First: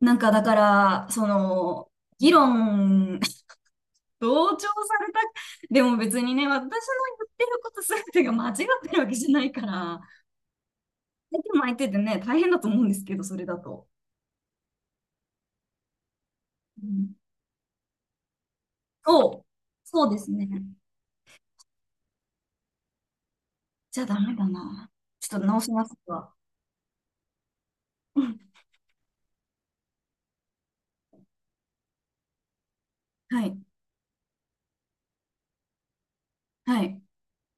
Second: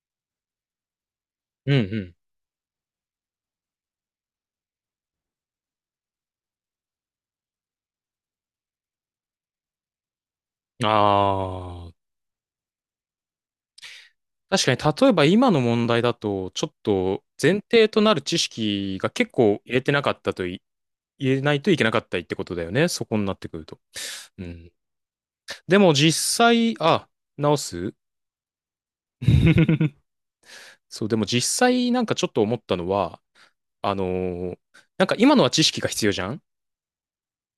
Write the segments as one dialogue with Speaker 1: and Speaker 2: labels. Speaker 1: なんかだから、そ
Speaker 2: う
Speaker 1: の、
Speaker 2: ん
Speaker 1: 議論、同調された。でも別にね、私の言ってること全てが間違ってるわけじゃないから、
Speaker 2: うん。
Speaker 1: 相手も相手
Speaker 2: あ
Speaker 1: で
Speaker 2: あ。
Speaker 1: ね、大変だと思うんですけど、それだと。
Speaker 2: 確かに、例えば今の問題だと、ちょっ
Speaker 1: うん。
Speaker 2: と前提となる知識が結
Speaker 1: そう。
Speaker 2: 構入れてな
Speaker 1: そう
Speaker 2: か
Speaker 1: で
Speaker 2: っ
Speaker 1: す
Speaker 2: たと
Speaker 1: ね。
Speaker 2: い、入れないといけなかったりってことだよね。そこになってくると。
Speaker 1: じゃあダメ
Speaker 2: う
Speaker 1: だ
Speaker 2: ん。
Speaker 1: な。ちょっと直し
Speaker 2: で
Speaker 1: ま
Speaker 2: も
Speaker 1: すわ。
Speaker 2: 実際、あ、直す。
Speaker 1: うん。
Speaker 2: そう、でも実際なんかちょっと思ったのは、
Speaker 1: はい。
Speaker 2: あのーなんか今のは知識が必要じゃん。
Speaker 1: はい。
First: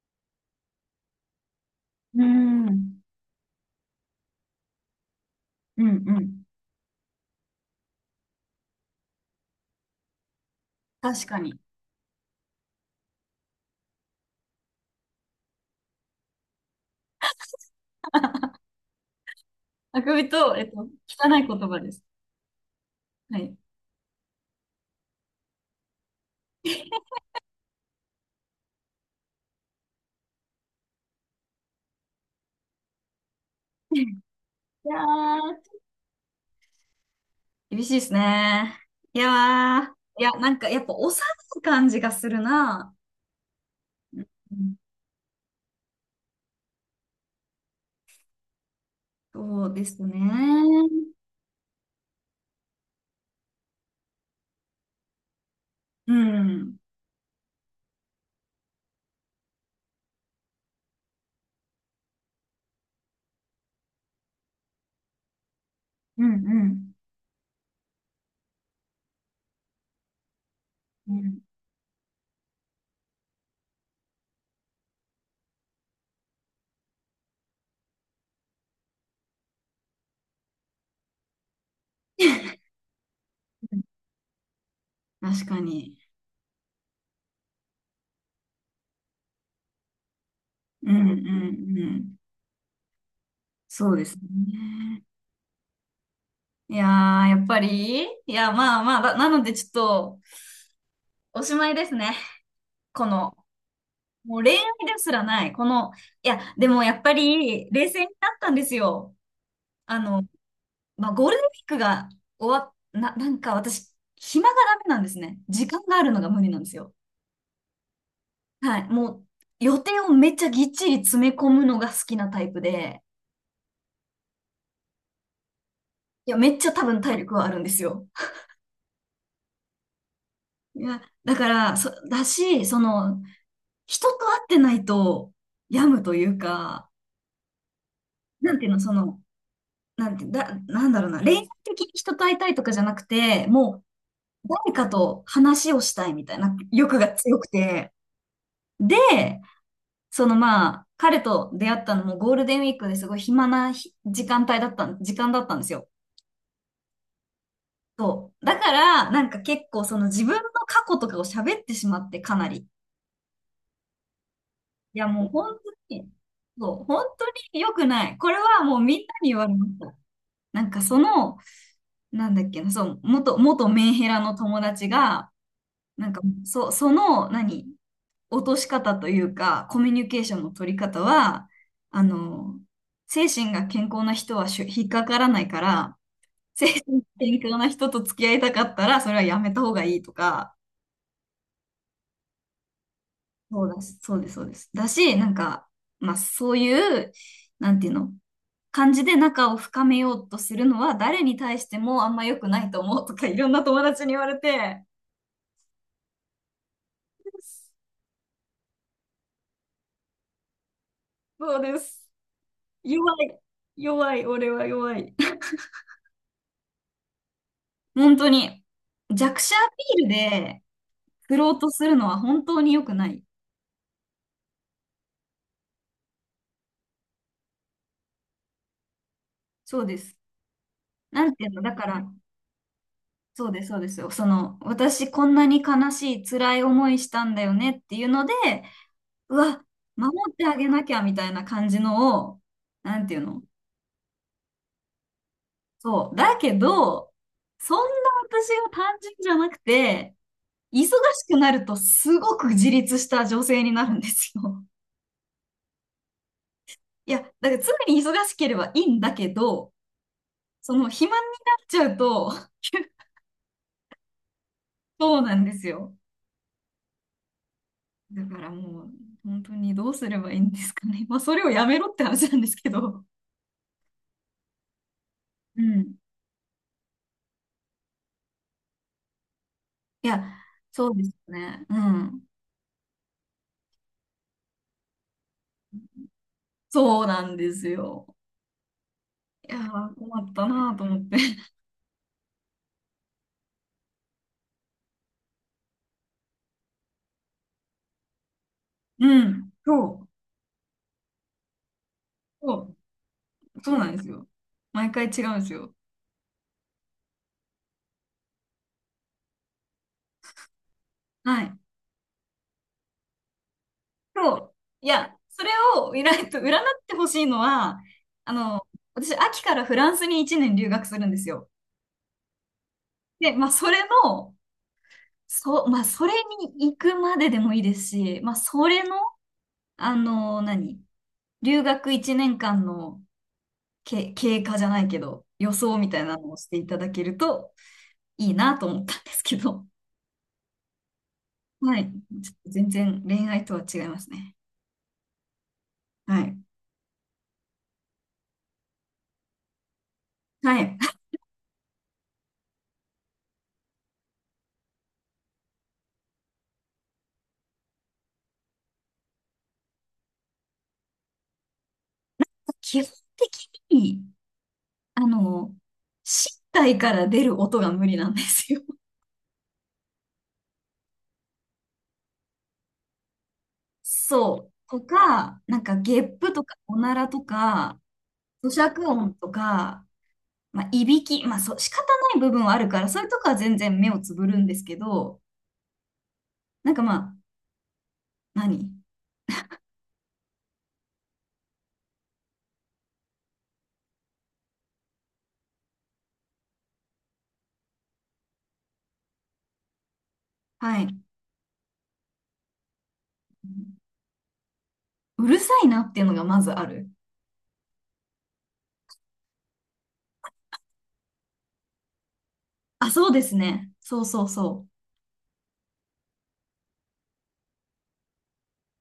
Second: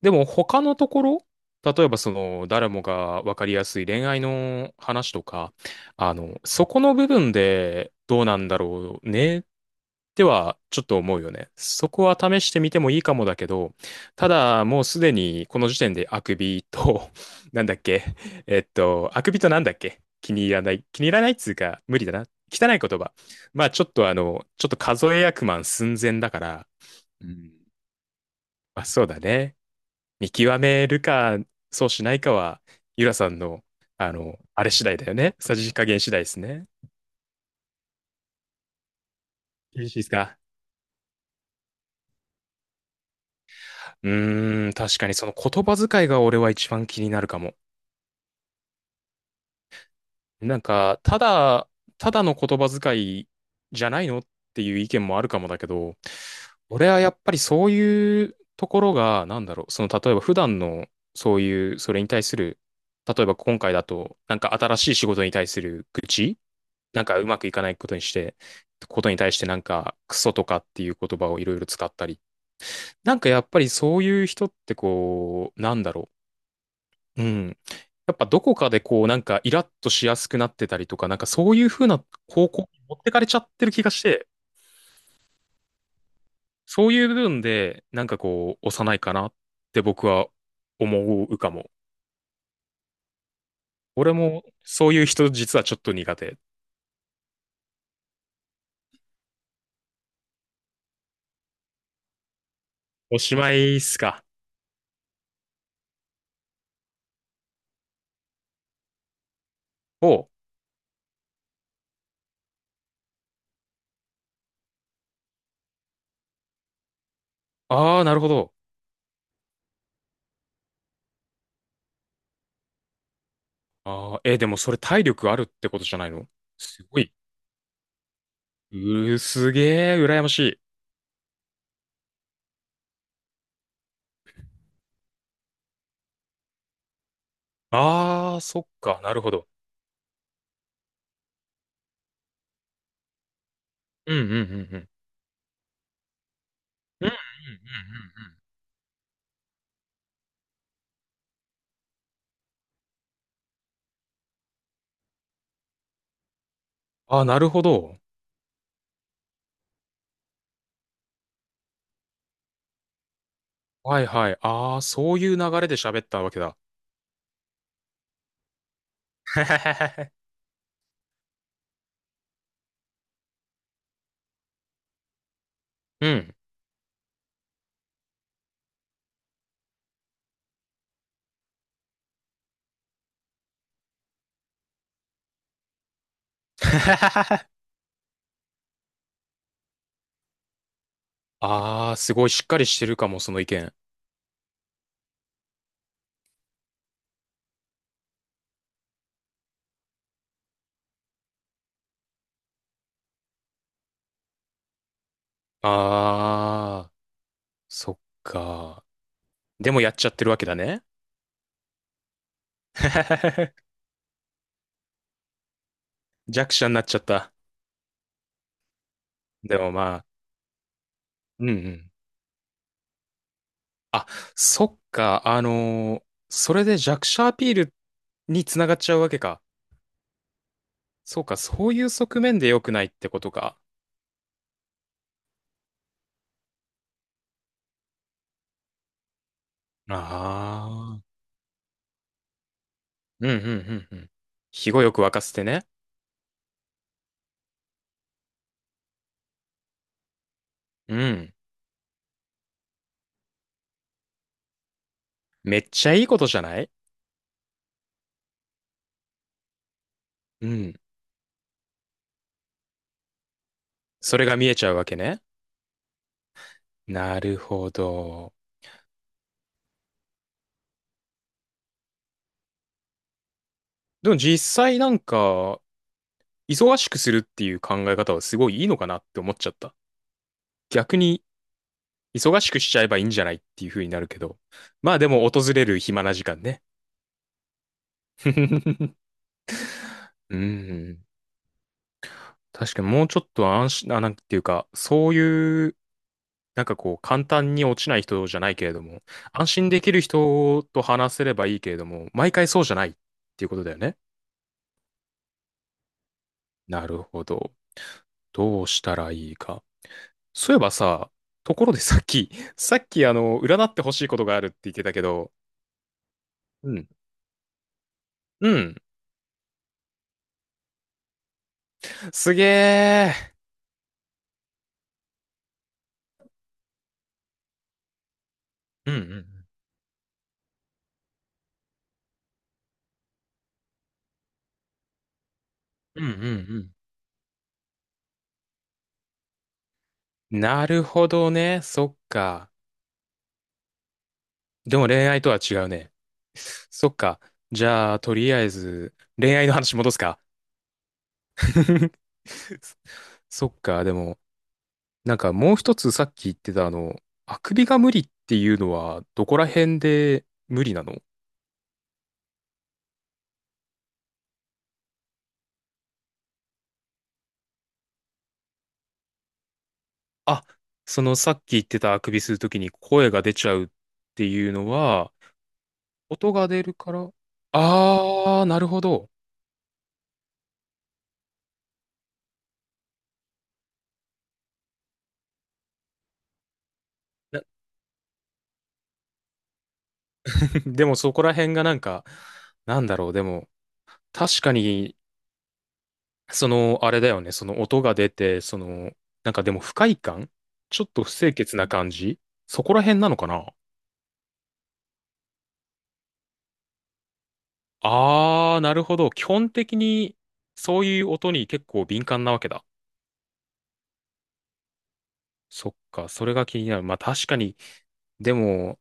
Speaker 2: でも他のところ、例えばそ
Speaker 1: うー
Speaker 2: の誰も
Speaker 1: ん。
Speaker 2: が分かりやすい恋愛の話とか、
Speaker 1: うん、
Speaker 2: あ
Speaker 1: う
Speaker 2: の、
Speaker 1: ん。
Speaker 2: そこの部分でどうなんだろうねってはちょっと思う
Speaker 1: 確
Speaker 2: よ
Speaker 1: か
Speaker 2: ね。
Speaker 1: に。
Speaker 2: そこは試してみてもいいかもだけど、ただもうすでにこの時点であくびと、なんだっけ、あくびとなんだっ
Speaker 1: あ
Speaker 2: け、
Speaker 1: くび
Speaker 2: 気に入
Speaker 1: と、
Speaker 2: らない。気に入らない
Speaker 1: 汚
Speaker 2: っ
Speaker 1: い
Speaker 2: つう
Speaker 1: 言葉
Speaker 2: か
Speaker 1: で
Speaker 2: 無
Speaker 1: す。
Speaker 2: 理だな。汚い言葉。
Speaker 1: はい。
Speaker 2: まあちょっとあの、ちょっと数え役満寸前だから、うん、まあそうだね。見極めるか、そうしないかは、ゆらさんの、
Speaker 1: い
Speaker 2: あの、あれ次
Speaker 1: や
Speaker 2: 第だよね。さ
Speaker 1: ー。
Speaker 2: じ加減次第ですね。
Speaker 1: 厳しいですね。いやー、
Speaker 2: よろしいです
Speaker 1: いや、
Speaker 2: か？
Speaker 1: なんか、やっぱ幼い感じがするな。
Speaker 2: う
Speaker 1: う
Speaker 2: ーん、
Speaker 1: ん、
Speaker 2: 確かにその言葉遣いが俺は一番気になるかも。
Speaker 1: そうですね。
Speaker 2: なんか、ただ、ただの言葉遣いじゃないのっていう意見もあるかもだけど、
Speaker 1: うん、うん、
Speaker 2: 俺はやっぱりそういうところが、なんだろう、その例えば普段のそういう、それに対する、例えば今回だと、なんか新しい仕事に対する愚
Speaker 1: う
Speaker 2: 痴、
Speaker 1: ん、
Speaker 2: なんかうまくいかないことにして、ことに対してなんかクソとかっていう
Speaker 1: う
Speaker 2: 言葉を
Speaker 1: ん。
Speaker 2: いろいろ使ったり。なんかやっぱりそういう人ってこう、なんだろう。うん。やっぱどこかでこうなんかイラッとしやすくなってたりとか、なんかそういう風な方向に持ってかれちゃってる気がして、
Speaker 1: 確かに。
Speaker 2: そういう部分でなんかこう幼いかなって僕は
Speaker 1: うん、うん、う
Speaker 2: 思うかも。
Speaker 1: ん。そうで
Speaker 2: 俺
Speaker 1: す
Speaker 2: もそう
Speaker 1: ね。
Speaker 2: いう人実はちょっと苦手。
Speaker 1: いやー、やっぱり、いや、まあまあ、なのでちょっと、おしまいですね。こ
Speaker 2: おし
Speaker 1: の、
Speaker 2: まいっすか。
Speaker 1: もう恋愛ですらない。いや、でもやっぱり、冷静になったんですよ。あの、
Speaker 2: お、
Speaker 1: まあ、ゴールデンウィークが終わっ、な、なんか私、暇がダメなんですね。時間があるのが無理なんですよ。
Speaker 2: ああ、なるほど。
Speaker 1: はい。もう、予定をめっちゃぎっちり詰め込むのが好きなタイプで、
Speaker 2: ああ、えー、でもそれ体力あるってことじゃないの？
Speaker 1: いや、めっちゃ
Speaker 2: す
Speaker 1: 多
Speaker 2: ご
Speaker 1: 分
Speaker 2: い。
Speaker 1: 体力はあるんですよ。
Speaker 2: うー、すげえ、羨ましい。
Speaker 1: いや、だから、そ、だし、その、人と会ってないと、病むというか、
Speaker 2: ああ、
Speaker 1: なん
Speaker 2: そ
Speaker 1: て
Speaker 2: っ
Speaker 1: いうの、そ
Speaker 2: か、な
Speaker 1: の、
Speaker 2: るほど。
Speaker 1: なんて、だ、なんだろうな、恋愛的に人と会いたいとかじゃなくて、も
Speaker 2: うんうんうん
Speaker 1: う、誰
Speaker 2: う
Speaker 1: か
Speaker 2: ん。
Speaker 1: と話をしたいみたいな欲
Speaker 2: うんう
Speaker 1: が
Speaker 2: んうんうん
Speaker 1: 強くて、
Speaker 2: うん。
Speaker 1: で、まあ、彼と出会ったのもゴールデンウィークですごい暇なひ時間帯だったん、時間だったんですよ。
Speaker 2: ああ、なるほど。
Speaker 1: そう。だから、なんか結構その自分の過去とかを喋ってしまってかなり。
Speaker 2: はいはい。ああ、
Speaker 1: いや
Speaker 2: そう
Speaker 1: も
Speaker 2: い
Speaker 1: う
Speaker 2: う
Speaker 1: 本
Speaker 2: 流れで
Speaker 1: 当
Speaker 2: 喋っ
Speaker 1: に、
Speaker 2: たわけだ。
Speaker 1: そう、本当に良くない。これはもうみんなに言われました。なんかその、なんだっけな、そう、元、元メンヘラの友達が、
Speaker 2: う
Speaker 1: なんか、
Speaker 2: ん。
Speaker 1: そ、その、何、落とし方というか、コミュニケーションの取り方は、あの、精神が健康な人は引っかからないから、精神が健 康な人と付き合いたかったら、それはやめた方がいいとか、
Speaker 2: ああ、すごいしっかりしてるかも、その意
Speaker 1: そう
Speaker 2: 見。
Speaker 1: だし、そうです。だし、なんか、まあ、そういう、なんていうの、感じで仲を深めようとするのは、誰に対してもあんま良くないと思うとか、いろんな友達に言われて、
Speaker 2: ああ、そっか。でもやっちゃってるわけだね。
Speaker 1: そうです。弱い。弱い。俺は弱い。
Speaker 2: 弱者になっちゃった。
Speaker 1: 本当に弱者ア
Speaker 2: でもま
Speaker 1: ピ
Speaker 2: あ、
Speaker 1: ールで振
Speaker 2: うん
Speaker 1: ろ
Speaker 2: う
Speaker 1: うとす
Speaker 2: ん。
Speaker 1: るのは本当に良くない。
Speaker 2: あ、そっか、それで弱者アピールにつながっちゃうわけか。
Speaker 1: そうです。
Speaker 2: そ
Speaker 1: な
Speaker 2: う
Speaker 1: ん
Speaker 2: か、
Speaker 1: ていうの、
Speaker 2: そ
Speaker 1: だ
Speaker 2: うい
Speaker 1: か
Speaker 2: う
Speaker 1: ら、
Speaker 2: 側面で良くないってこと
Speaker 1: そう
Speaker 2: か。
Speaker 1: です、そうですよ。その、私こんなに悲しい、辛い思いしたんだよねっていうので、うわ、守ってあげ
Speaker 2: あ
Speaker 1: なきゃみ
Speaker 2: あ。
Speaker 1: たいな感じのを、なんていう
Speaker 2: うんうんう
Speaker 1: の。
Speaker 2: んうん。肥後よく沸かせてね。
Speaker 1: そう。だけど、そんな私が単純じゃなくて、忙し
Speaker 2: うん。
Speaker 1: くなるとすごく自立した女性になるんですよ。
Speaker 2: めっちゃいいことじゃない？
Speaker 1: いや、だから常に忙しければいいんだけど、
Speaker 2: うん。
Speaker 1: その肥満になっちゃうと、
Speaker 2: それが見えちゃうわけ
Speaker 1: そう
Speaker 2: ね。
Speaker 1: なんですよ。
Speaker 2: なるほ
Speaker 1: だ
Speaker 2: ど。
Speaker 1: からもう、本当にどうすればいいんですかね。まあ、それをやめろって話なんですけど。
Speaker 2: でも実際なんか、
Speaker 1: うん。
Speaker 2: 忙しくするっていう考え方はすごいいいのかなって思っちゃった。
Speaker 1: いや、そう
Speaker 2: 逆
Speaker 1: です
Speaker 2: に、
Speaker 1: ね。うん。
Speaker 2: 忙しくしちゃえばいいんじゃないっていう風になるけど。まあでも訪れる暇な時間ね。
Speaker 1: そうなんですよ。いやー、困っ
Speaker 2: う
Speaker 1: たなーと思
Speaker 2: ん。
Speaker 1: って。
Speaker 2: 確かにもうちょっと安心、あ、なんていうか、そういう、なんかこう、簡単に落ちない人じゃないけれども、
Speaker 1: う
Speaker 2: 安
Speaker 1: ん。
Speaker 2: 心でき
Speaker 1: そ
Speaker 2: る
Speaker 1: う。
Speaker 2: 人と話せればいいけれども、毎回
Speaker 1: そ
Speaker 2: そうじゃないっていうこ
Speaker 1: う。
Speaker 2: とだ
Speaker 1: そう
Speaker 2: よ
Speaker 1: なん
Speaker 2: ね。
Speaker 1: ですよ。毎回違うんですよ。
Speaker 2: なるほど。どうしたらいいか。そういえばさ、
Speaker 1: は
Speaker 2: と
Speaker 1: い。
Speaker 2: ころでさっき、さっきあの、占ってほしいこと
Speaker 1: そ
Speaker 2: があるっ
Speaker 1: う。
Speaker 2: て言って
Speaker 1: い
Speaker 2: たけ
Speaker 1: や、
Speaker 2: ど、
Speaker 1: それを占いと、占っ
Speaker 2: うん。
Speaker 1: てほしいのは、あ
Speaker 2: う
Speaker 1: の、
Speaker 2: ん。
Speaker 1: 私、秋からフランスに1年留学するんですよ。
Speaker 2: すげ
Speaker 1: で、
Speaker 2: え。
Speaker 1: まあ、それの、そう、まあ、それに行くまででもいいですし、まあ、それ
Speaker 2: う
Speaker 1: の、
Speaker 2: んうん。
Speaker 1: あの、何留学1年間の経過じゃないけど、予想みた
Speaker 2: う
Speaker 1: い
Speaker 2: んう
Speaker 1: なのをしてい
Speaker 2: ん
Speaker 1: ただけるといいなと思ったんですけど、
Speaker 2: うん。なるほど ね。
Speaker 1: はい。
Speaker 2: そっ
Speaker 1: ちょっと
Speaker 2: か。
Speaker 1: 全然恋愛とは違いますね。
Speaker 2: でも恋愛とは違うね。
Speaker 1: はい。
Speaker 2: そっか。じゃあ、とりあえず、恋愛の話戻すか。
Speaker 1: はい。
Speaker 2: そっか。でも、なんかもう一つさっき言ってたあの、あくびが無理っていうのは、どこら辺で無理なの？
Speaker 1: 基本的に、あの、身体から出る音が無理なんですよ。
Speaker 2: あ、そのさっき言ってたあくびするときに声が出ちゃうってい
Speaker 1: そ
Speaker 2: う
Speaker 1: う。
Speaker 2: の
Speaker 1: と
Speaker 2: は、
Speaker 1: か、なんかゲップ
Speaker 2: 音
Speaker 1: と
Speaker 2: が
Speaker 1: か
Speaker 2: 出る
Speaker 1: お
Speaker 2: か
Speaker 1: なら
Speaker 2: ら。
Speaker 1: とか、
Speaker 2: あー、な
Speaker 1: 咀
Speaker 2: るほ
Speaker 1: 嚼
Speaker 2: ど。
Speaker 1: 音とか、まあ、いびき、まあ、そう、仕方ない部分はあるから、そういうとこは全然目をつぶるんですけど、なんかまあ、
Speaker 2: な
Speaker 1: 何
Speaker 2: でもそこら辺がなんか、なんだろう。でも、確かにその、あれだよね、その音が出て、その、なんかでも不快感、
Speaker 1: は
Speaker 2: ちょっ
Speaker 1: い。
Speaker 2: と不清潔な感じ、そこら辺なのかな。
Speaker 1: うるさいなっていうのがまずある。
Speaker 2: あー、なるほど。基本的に、そういう音に結構敏感なわけだ。
Speaker 1: あ、そうですね。そうそうそ
Speaker 2: そっか、それが気になる。まあ確かに、でも、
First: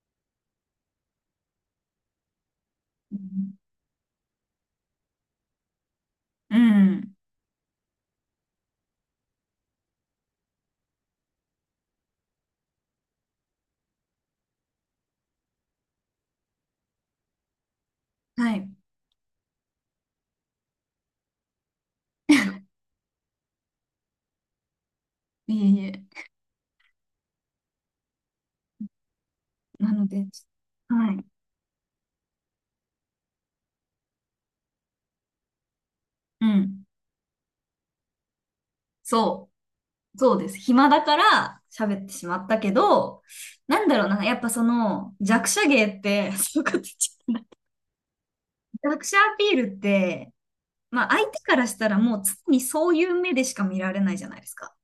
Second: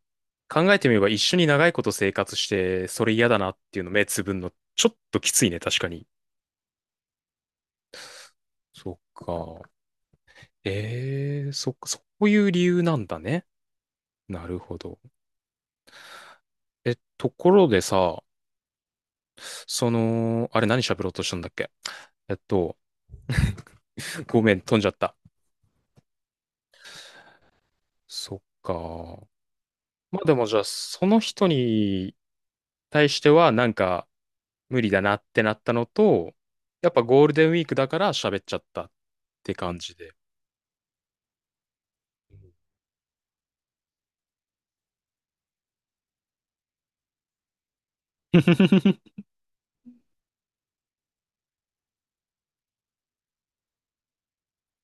Speaker 2: 考えてみれば一緒に長いこと生活して、それ
Speaker 1: う。う
Speaker 2: 嫌だな
Speaker 1: ん。
Speaker 2: っていうの目つぶんの、ちょっときついね、確かに。
Speaker 1: うん。
Speaker 2: そっか。ええー、そっか、そういう理由なんだね。なるほど。え、ところでさ、
Speaker 1: はい。
Speaker 2: その、あれ何喋ろうとしたんだっけ？えっと、ごめん、飛んじゃった。
Speaker 1: いえいえ。
Speaker 2: そっか。
Speaker 1: なの
Speaker 2: まあ
Speaker 1: で、
Speaker 2: でもじゃあ、そ
Speaker 1: は
Speaker 2: の
Speaker 1: い。
Speaker 2: 人に対してはなんか無理だなってなったのと、
Speaker 1: うん。
Speaker 2: やっぱゴールデンウィークだから喋っちゃったっ
Speaker 1: そ
Speaker 2: て感じで。
Speaker 1: う。そうです。暇だから喋ってしまったけど、なんだろうな。やっぱその弱者芸って、そういうこと言っちゃった弱者 アピールって、まあ、相手からしたらもう常にそういう目でしか見られないじゃないですか。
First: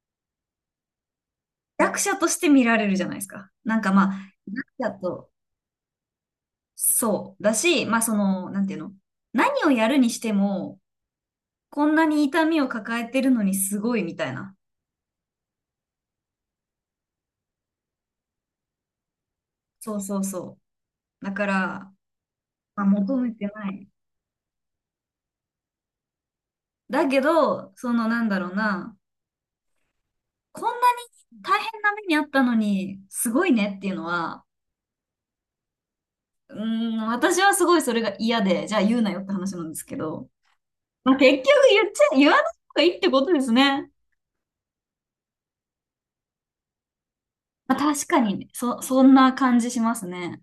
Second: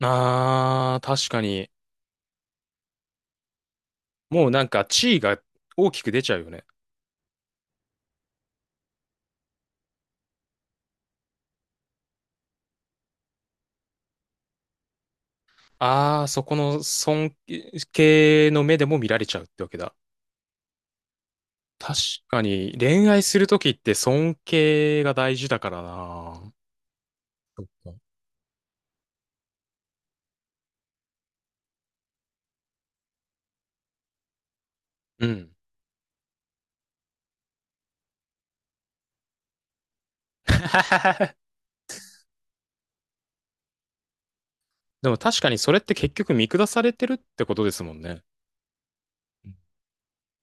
Speaker 2: あー、確かに。
Speaker 1: 弱者として見られるじゃないですか。なんかまあ、
Speaker 2: もうなんか
Speaker 1: 弱者
Speaker 2: 地位
Speaker 1: と、
Speaker 2: が大きく出ちゃうよね。
Speaker 1: そう。だし、まあその、なんていうの。何をやるにしても、こんなに痛みを抱えてるのにすごいみたいな。
Speaker 2: あー、そこの尊敬の目でも見られちゃうってわけだ。
Speaker 1: そうそうそう。だから、
Speaker 2: 確かに、
Speaker 1: まあ、
Speaker 2: 恋
Speaker 1: 求
Speaker 2: 愛
Speaker 1: め
Speaker 2: す
Speaker 1: て
Speaker 2: ると
Speaker 1: な
Speaker 2: きっ
Speaker 1: い。
Speaker 2: て尊敬が大事だからな。
Speaker 1: だけど、そのなんだろうな、こんなに大変な目にあったのに、すごいねっていうのは、
Speaker 2: うん。
Speaker 1: うーん、私はすごいそれが嫌で、じゃあ言うなよって話なんですけど、まあ、結局 言っちゃ、言わない方がいいってことですね。
Speaker 2: でも確かにそれって結局見下されてるってことで
Speaker 1: まあ、
Speaker 2: すもん
Speaker 1: 確か
Speaker 2: ね。
Speaker 1: にね、そんな感じしますね。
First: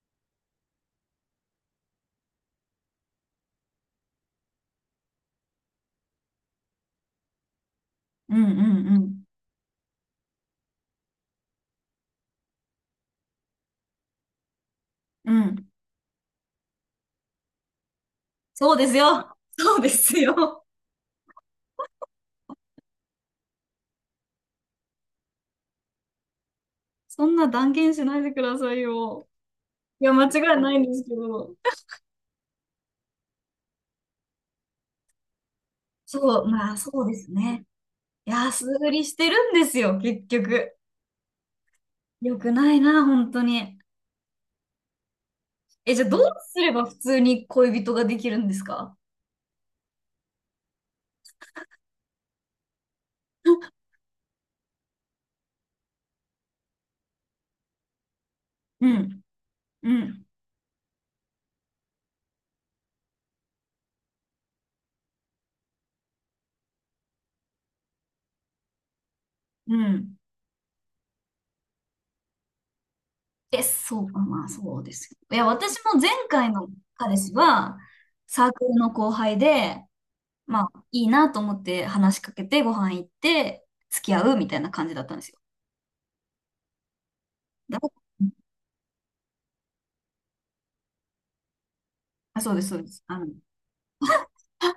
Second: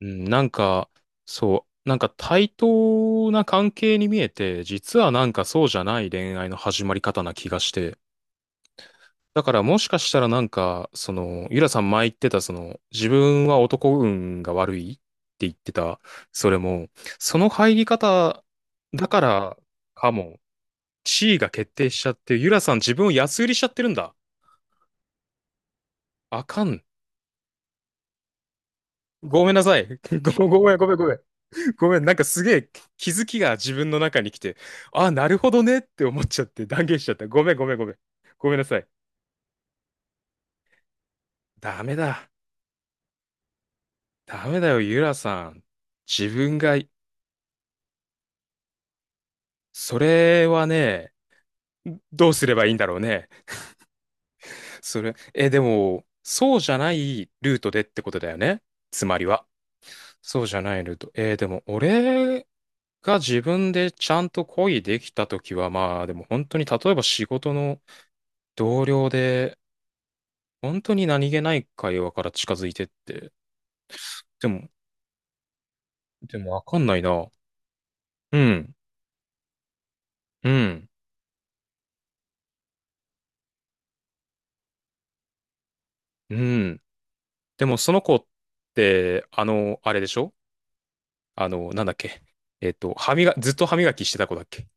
Speaker 2: うん、なんか、そう、なんか対等な関係に見えて、実はなんかそうじゃない恋愛の始まり方な気がして。
Speaker 1: うんうん
Speaker 2: だからもしかしたらなんか、その、ゆらさん前言ってた、その、自分は男運が悪いって
Speaker 1: うん。う
Speaker 2: 言っ
Speaker 1: ん。
Speaker 2: てた、それも、その入り方
Speaker 1: そうです
Speaker 2: だか
Speaker 1: よ。
Speaker 2: ら
Speaker 1: そうで
Speaker 2: か
Speaker 1: す
Speaker 2: も、
Speaker 1: よ。
Speaker 2: 地位が決定しちゃって、ゆらさん自分を安売りしちゃってるんだ。あかん。
Speaker 1: そんな断言しないでくださいよ。
Speaker 2: ごめんなさい。
Speaker 1: いや、間違
Speaker 2: ご、
Speaker 1: い
Speaker 2: ご
Speaker 1: な
Speaker 2: めん、
Speaker 1: いん
Speaker 2: ご
Speaker 1: で
Speaker 2: めん、
Speaker 1: す
Speaker 2: ごめ
Speaker 1: け
Speaker 2: ん。
Speaker 1: ど。
Speaker 2: ごめん、なんかすげえ気づきが自分の中に来て、あ、なるほどねって思っ
Speaker 1: そ
Speaker 2: ちゃ
Speaker 1: う、
Speaker 2: って
Speaker 1: まあ、
Speaker 2: 断
Speaker 1: そ
Speaker 2: 言しち
Speaker 1: う
Speaker 2: ゃっ
Speaker 1: で
Speaker 2: た。
Speaker 1: す
Speaker 2: ごめん、
Speaker 1: ね。
Speaker 2: ごめん、ごめん。ごめん
Speaker 1: 安
Speaker 2: なさい。
Speaker 1: 売りしてるんですよ、結局。
Speaker 2: ダメだ。
Speaker 1: よくないな、本当に。
Speaker 2: ダメだよ、ゆらさん。
Speaker 1: え、じゃあどう
Speaker 2: 自分
Speaker 1: すれ
Speaker 2: が、
Speaker 1: ば普通に恋人ができるんですか？
Speaker 2: それはね、どうすればいいんだろうね。それ、え、でも、そうじゃないルートでってことだよね。
Speaker 1: う
Speaker 2: つま
Speaker 1: ん、
Speaker 2: りは。
Speaker 1: うん、
Speaker 2: そうじゃないルート。えー、でも俺が自分でちゃんと恋できたときは、まあでも本当に例えば仕事の同僚で、
Speaker 1: うん。
Speaker 2: 本当に何気ない会話から近づいてって。
Speaker 1: え、そうか、まあ
Speaker 2: でも、
Speaker 1: そうですよ。いや、私も前
Speaker 2: で
Speaker 1: 回
Speaker 2: もわ
Speaker 1: の
Speaker 2: かんない
Speaker 1: 彼
Speaker 2: な。
Speaker 1: 氏は、
Speaker 2: う
Speaker 1: サークル
Speaker 2: ん、
Speaker 1: の後輩で、
Speaker 2: う
Speaker 1: まあ
Speaker 2: ん、
Speaker 1: いいなと思って話しかけてご飯行って付き合うみたいな感じだったんですよ。
Speaker 2: うん。でも
Speaker 1: だ
Speaker 2: その子って、あの、あれでしょ？あの、なんだっけ。
Speaker 1: あ、そうです。
Speaker 2: 歯
Speaker 1: あの、
Speaker 2: 磨、ずっと歯磨きしてた子だっけ？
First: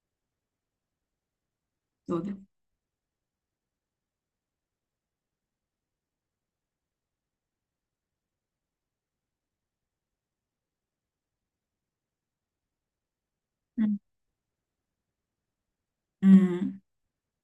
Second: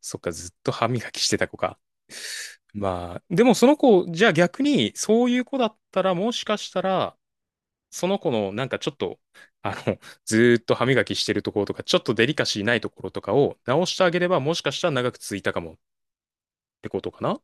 Speaker 2: そっか、ずっと歯磨きしてた子か。
Speaker 1: そうです。
Speaker 2: まあ、でもその子、じゃあ逆に、そういう子だったら、もしかしたら、その子のなんかちょっと、あの、ずーっと歯磨きしてるところとか、ちょっとデリカシーないところとかを直
Speaker 1: う
Speaker 2: し
Speaker 1: ん。
Speaker 2: てあげれば、もしかしたら長く続いたかもっ
Speaker 1: うん
Speaker 2: てことかな？